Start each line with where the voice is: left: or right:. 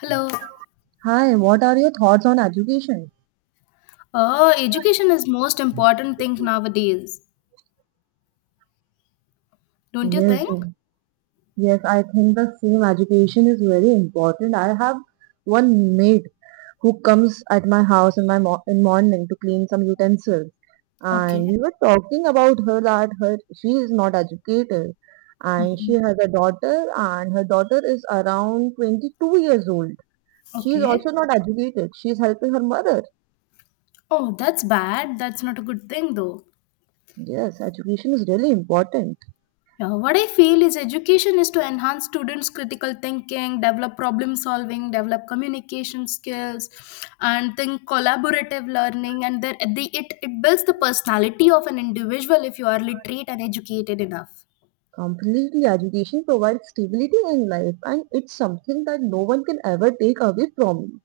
left: Hello.
right: Hi, what are your thoughts on education?
left: Oh, Education is most important thing nowadays. Don't you
right: Yes,
left: think?
right: yes, I think the same education is very important. I have one maid who comes at my house in my mo in morning to clean some utensils, and
left: Okay.
right: we were talking about her that her she is not educated, and she
left: Mhm.
right: has a daughter, and her daughter is around 22 years old. She is
left: Okay.
right: also not educated. She is helping her mother.
left: Oh, that's bad. That's not a good thing though.
right: Yes, education is really important.
left: Yeah, what I feel is education is to enhance students' critical thinking, develop problem solving, develop communication skills, and think collaborative learning. And then it builds the personality of an individual if you are literate and educated enough.
right: Completely, education provides stability in life, and it's something that no one can ever take away from you.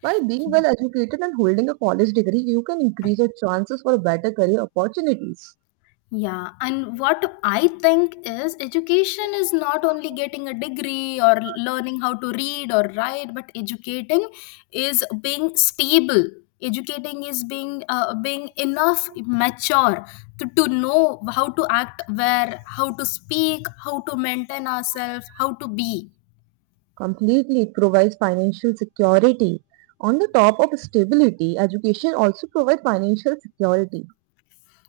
right: By being well educated and holding a college degree, you can increase your chances for better career opportunities.
left: Yeah, and what I think is education is not only getting a degree or learning how to read or write, but educating is being stable. Educating is being being enough mature to know how to act where, how to speak, how to maintain ourselves, how to be.
right: Completely, it provides financial security. On the top of stability, education also provides financial security.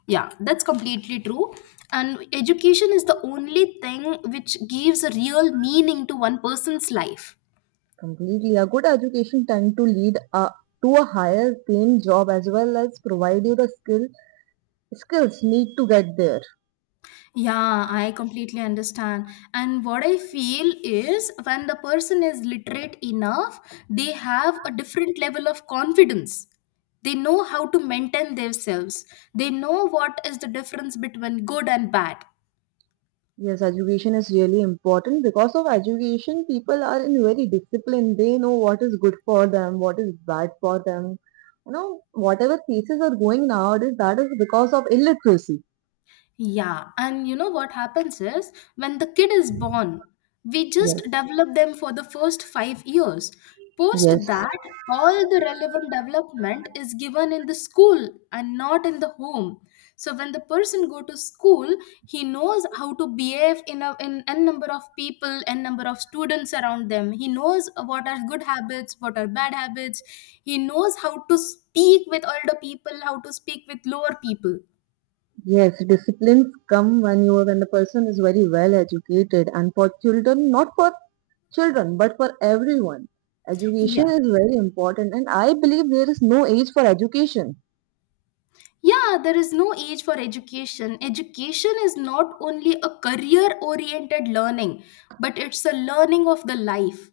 left: Yeah, that's completely true. And education is the only thing which gives a real meaning to one person's life.
right: Completely. A good education tend to lead to a higher paying job as well as provide you the skills need to get there.
left: Yeah, I completely understand. And what I feel is when the person is literate enough, they have a different level of confidence. They know how to maintain themselves. They know what is the difference between good and bad.
right: Yes, education is really important. Because of education, people are in very discipline. They know what is good for them, what is bad for them. You know, whatever cases are going nowadays, that is because of illiteracy.
left: Yeah, and you know what happens is when the kid is born, we
right: Yes.
left: just develop them for the first 5 years. Post
right: Yes.
left: that, all the relevant development is given in the school and not in the home. So when the person go to school, he knows how to behave in a in n number of people, n number of students around them. He knows what are good habits, what are bad habits. He knows how to speak with older people, how to speak with lower people.
right: Yes, disciplines come when the person is very well educated, and for children, not for children, but for everyone, education
left: Yeah.
right: is very important. And I believe there is no age for education.
left: Yeah, there is no age for education. Education is not only a career oriented learning, but it's a learning of the life.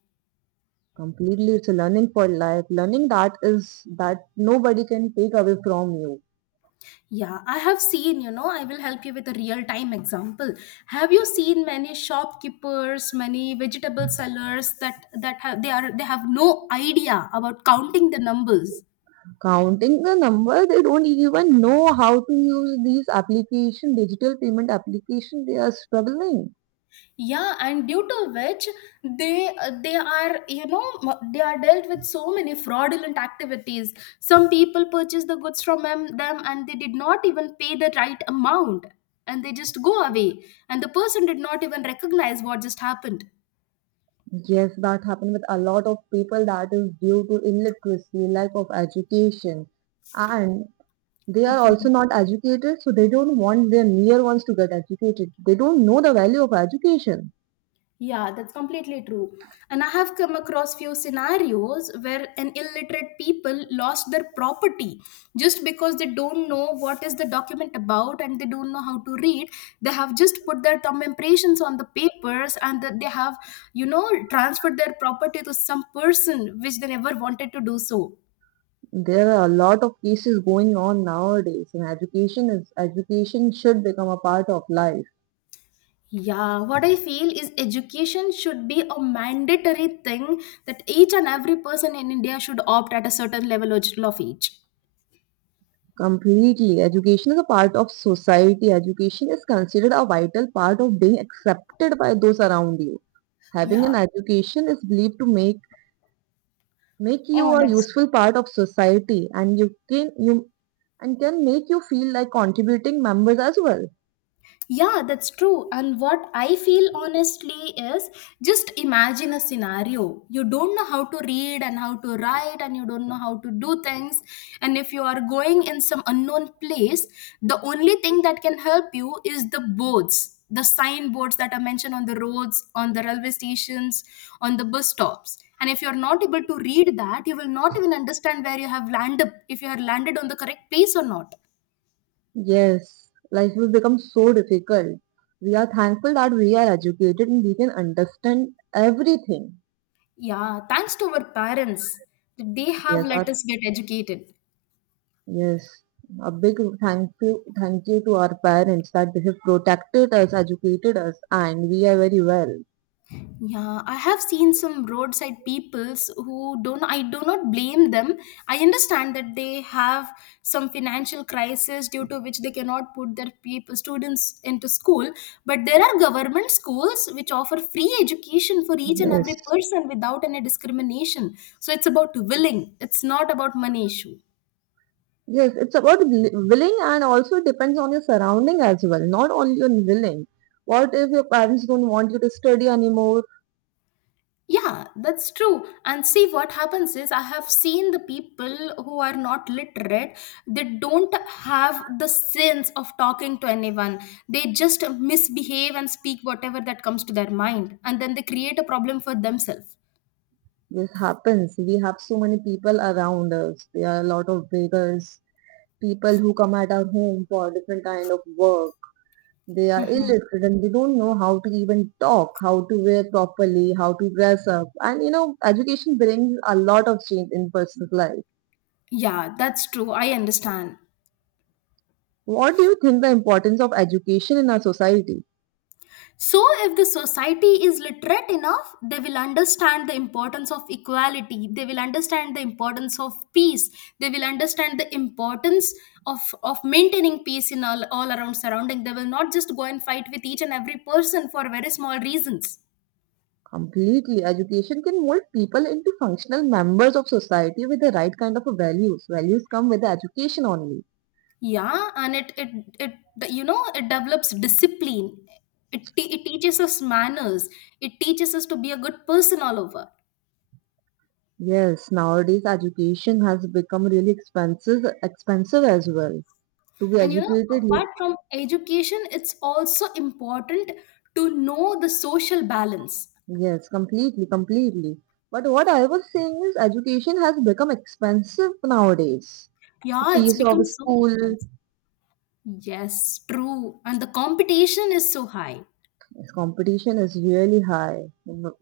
right: Completely, it's a learning for life. Learning that is that nobody can take away from you.
left: Yeah, I have seen, you know, I will help you with a real time example. Have you seen many shopkeepers, many vegetable sellers that have no idea about counting the numbers?
right: Counting the number, they don't even know how to use these application, digital payment application. They are struggling.
left: Yeah, and due to which they are they are dealt with so many fraudulent activities. Some people purchase the goods from them and they did not even pay the right amount, and they just go away and the person did not even recognize what just happened.
right: Yes, that happened with a lot of people. That is due to illiteracy, lack of education, and they are also not educated, so they don't want their near ones to get educated. They don't know the value of education.
left: Yeah, that's completely true. And I have come across few scenarios where an illiterate people lost their property just because they don't know what is the document about and they don't know how to read. They have just put their thumb impressions on the papers and that they have, you know, transferred their property to some person which they never wanted to do so.
right: There are a lot of cases going on nowadays, and education is education should become a part of life.
left: Yeah, what I feel is education should be a mandatory thing that each and every person in India should opt at a certain level of each.
right: Completely. Education is a part of society. Education is considered a vital part of being accepted by those around you. Having an
left: Yeah,
right: education is believed to make you a
left: honest,
right: useful part of society and you can you and can make you feel like contributing members as well.
left: yeah, that's true. And what I feel honestly is, just imagine a scenario, you don't know how to read and how to write and you don't know how to do things, and if you are going in some unknown place, the only thing that can help you is the boards, the signboards that are mentioned on the roads, on the railway stations, on the bus stops. And if you're not able to read that, you will not even understand where you have landed, if you are landed on the correct place or not.
right: Yes, life will become so difficult. We are thankful that we are educated and we can understand everything.
left: Yeah, thanks to our parents. They have
right: Yes, our
left: let us get educated.
right: Yes, a big thank you to our parents that they have protected us, educated us, and we are very well.
left: Yeah, I have seen some roadside peoples who don't, I do not blame them. I understand that they have some financial crisis due to which they cannot put their people, students into school. But there are government schools which offer free education for each and
right: Yes,
left: every person without any discrimination. So it's about willing, it's not about money issue.
right: yes, it's about willing and also depends on your surrounding as well, not only on willing. What if your parents don't want you to study anymore?
left: Yeah, that's true. And see, what happens is, I have seen the people who are not literate, they don't have the sense of talking to anyone. They just misbehave and speak whatever that comes to their mind, and then they create a problem for themselves.
right: This happens. We have so many people around us. There are a lot of beggars, people who come at our home for different kind of work. They are illiterate and they don't know how to even talk, how to wear properly, how to dress up. And you know, education brings a lot of change in person's life.
left: Yeah, that's true. I understand.
right: What do you think the importance of education in our society?
left: So, if the society is literate enough, they will understand the importance of equality, they will understand the importance of peace, they will understand the importance of maintaining peace in all around surrounding. They will not just go and fight with each and every person for very small reasons.
right: Completely. Education can mold people into functional members of society with the right kind of values. Values come with the education only.
left: Yeah, and you know, it develops discipline, it teaches us manners, it teaches us to be a good person all over.
right: Yes, nowadays education has become really expensive as well. To be
left: And you know,
right: educated,
left: apart from education, it's also important to know the social balance.
right: yes, completely, completely. But what I was saying is education has become expensive nowadays. The
left: Yeah, it's
right: fees
left: become
right: of
left: so
right: school,
left: expensive. Yes, true. And the competition is so high.
right: yes, competition is really high. You know,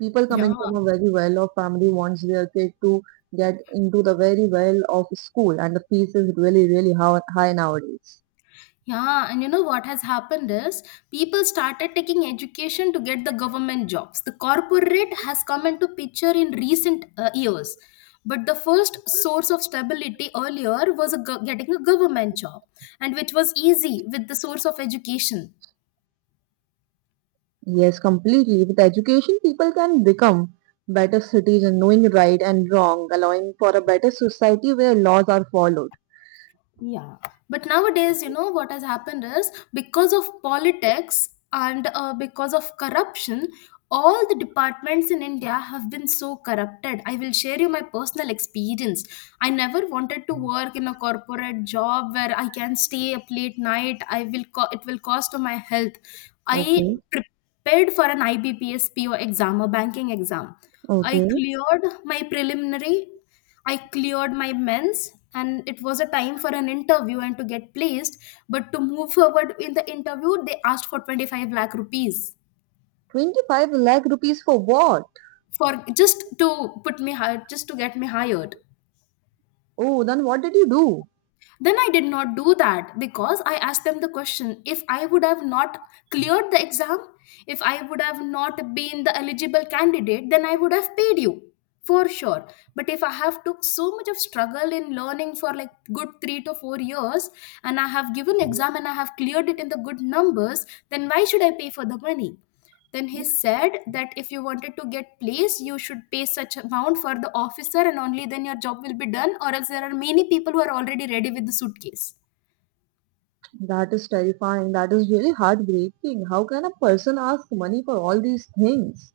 right: people
left: Yeah.
right: coming from a very well-off family wants their kid to get into the very well-off school, and the fees is really, really high nowadays.
left: Yeah. And you know what has happened is people started taking education to get the government jobs. The corporate has come into picture in recent years. But the first source of stability earlier was getting a government job, and which was easy with the source of education.
right: Yes, completely. With education, people can become better citizens, knowing right and wrong, allowing for a better society where laws are followed.
left: Yeah, but nowadays, you know what has happened is because of politics and because of corruption, all the departments in India have been so corrupted. I will share you my personal experience. I never wanted to work in a corporate job where I can stay up late night. I will it will cost my health. I
right: Okay,
left: prepared for an IBPS PO exam, a banking exam. I
right: okay.
left: cleared my preliminary. I cleared my mens, and it was a time for an interview and to get placed. But to move forward in the interview, they asked for 25 lakh rupees
right: 25 lakh rupees for what?
left: for, just to put me high, just to get me hired.
right: Oh, then what did you do?
left: Then I did not do that because I asked them the question, if I would have not cleared the exam, if I would have not been the eligible candidate, then I would have paid you for sure. But if I have took so much of struggle in learning for like good 3 to 4 years and I have given exam and I have cleared it in the good numbers, then why should I pay for the money? Then he said that if you wanted to get placed, you should pay such amount for the officer, and only then your job will be done. Or else there are many people who are already ready with the suitcase.
right: That is terrifying. That is really heartbreaking. How can a person ask money for all these things?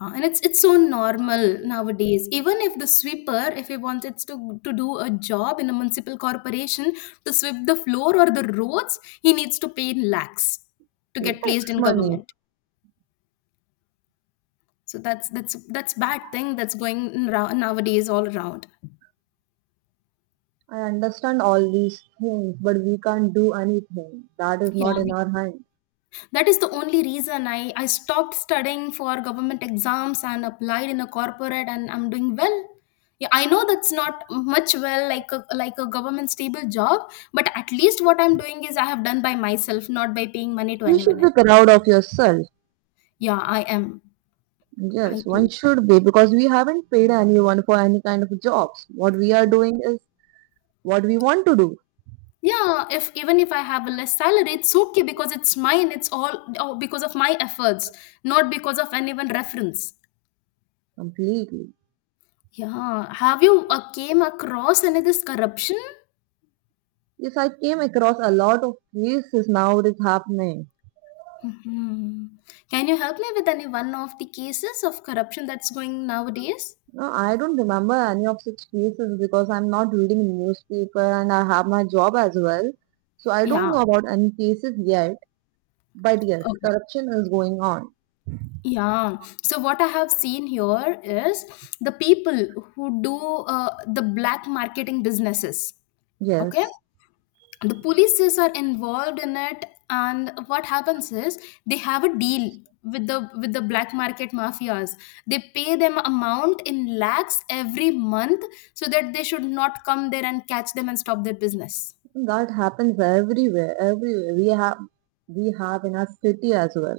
left: And it's so normal nowadays. Even if the sweeper, if he wants to do a job in a municipal corporation, to sweep the floor or the roads, he needs to pay in lakhs to get placed
right: Lakhs
left: in
right: money.
left: government. So that's bad thing that's going in nowadays all around.
right: I understand all these things, but we can't do anything. That is
left: Yeah,
right: not in our hand.
left: that is the only reason I stopped studying for government exams and applied in a corporate and I'm doing well. Yeah, I know that's not much well, like a government stable job, but at least what I'm doing is I have done by myself, not by paying money to
right: You
left: anyone
right: should be
left: else.
right: proud of yourself.
left: Yeah, I am. I
right: Yes, one
left: do.
right: should be because we haven't paid anyone for any kind of jobs. What we are doing is what we want to do
left: Yeah, if even if I have a less salary it's okay because it's mine, it's all because of my efforts, not because of anyone reference.
right: completely.
left: Yeah, have you came across any of this corruption?
right: Yes, I came across a lot of cases now it is happening.
left: Mhm. Can you help me with any one of the cases of corruption that's going nowadays?
right: No, I don't remember any of such cases because I'm not reading newspaper and I have my job as well. So I don't
left: Yeah,
right: know about any cases yet. But yes,
left: okay.
right: corruption is going on.
left: Yeah. So what I have seen here is the people who do the black marketing businesses. Okay.
right: Yes.
left: The polices are involved in it, and what happens is they have a deal with the black market mafias. They pay them amount in lakhs every month so that they should not come there and catch them and stop their business.
right: That happens everywhere. Everywhere we have in our city as well.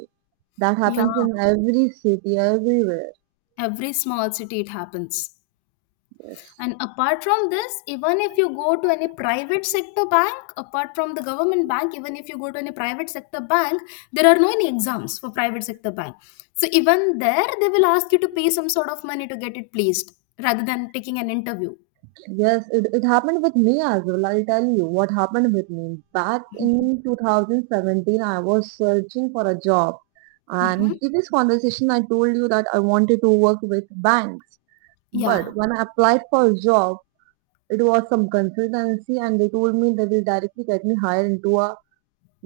right: That
left: Yeah.
right: happens in every city, everywhere.
left: Every small city it happens.
right: Yes.
left: And apart from this, even if you go to any private sector bank, apart from the government bank, even if you go to any private sector bank, there are no any exams for private sector bank, so even there they will ask you to pay some sort of money to get it placed rather than taking an interview.
right: Yes, it happened with me as well. I'll tell you what happened with me. Back in 2017, I was searching for a job. And
left: Hmm.
right: previous conversation, I told you that I wanted to work with banks. But
left: Yeah,
right: when I applied for a job, it was some consultancy and they told me they will directly get me hired into a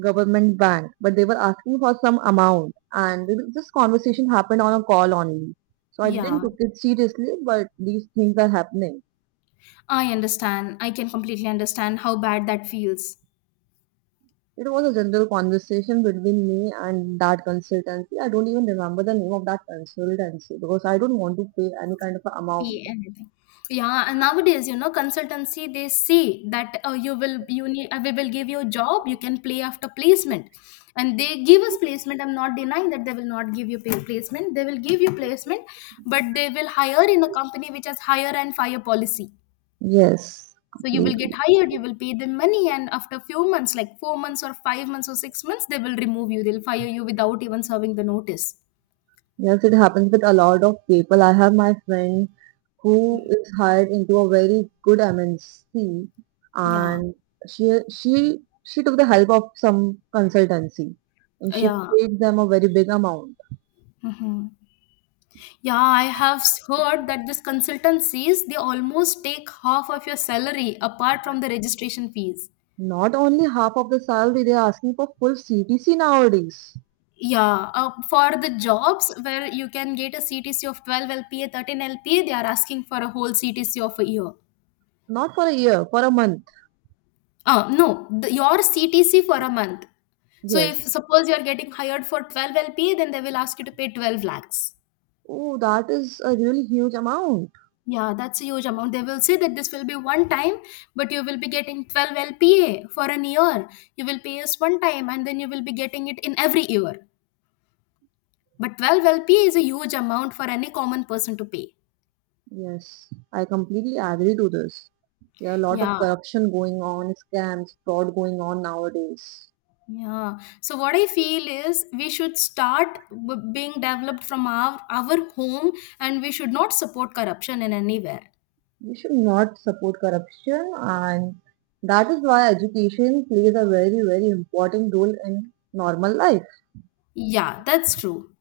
right: government bank. But they were asking for some amount and this conversation happened on a call only. So I didn't
left: yeah,
right: took it seriously, but these things are happening.
left: I understand. I can completely understand how bad that feels.
right: It was a general conversation between me and that consultancy. I don't even remember the name of that consultancy because I don't want to pay any kind of a amount.
left: Pay anything. Yeah, and nowadays, you know, consultancy they say that you will you need we will give you a job. You can play after placement, and they give us placement. I'm not denying that they will not give you pay placement. They will give you placement, but they will hire in a company which has hire and fire policy.
right: Yes,
left: So you will get
right: completely.
left: hired, you will pay them money, and after few months, like 4 months or 5 months or 6 months, they will remove you. They'll fire you without even serving the notice.
right: Yes, it happens with a lot of people. I have my friend who is hired into a very good MNC
left: Yeah,
right: and she took the help of some consultancy and she
left: yeah.
right: paid them a very big amount.
left: Mm-hmm. Yeah, I have heard that these consultancies, they almost take half of your salary apart from the registration fees.
right: Not only half of the salary, they are asking for full CTC nowadays.
left: Yeah, for the jobs where you can get a CTC of 12 LPA, 13 LPA, they are asking for a whole CTC of a year.
right: Not for a year, for a month.
left: No, the, your CTC for a month. So if
right: Yes.
left: suppose you are getting hired for 12 LPA, then they will ask you to pay 12 lakhs.
right: Oh, that is a really huge amount.
left: Yeah, that's a huge amount. They will say that this will be one time, but you will be getting 12 LPA for an year. You will pay us one time and then you will be getting it in every year. But 12 LPA is a huge amount for any common person to pay.
right: Yes, I completely agree to this. There are a lot of
left: Yeah,
right: corruption going on, scams, fraud going on nowadays.
left: yeah. So what I feel is we should start being developed from our home and we should not support corruption in anywhere.
right: We should not support corruption and that is why education plays a very very important role in normal life.
left: Yeah, that's true.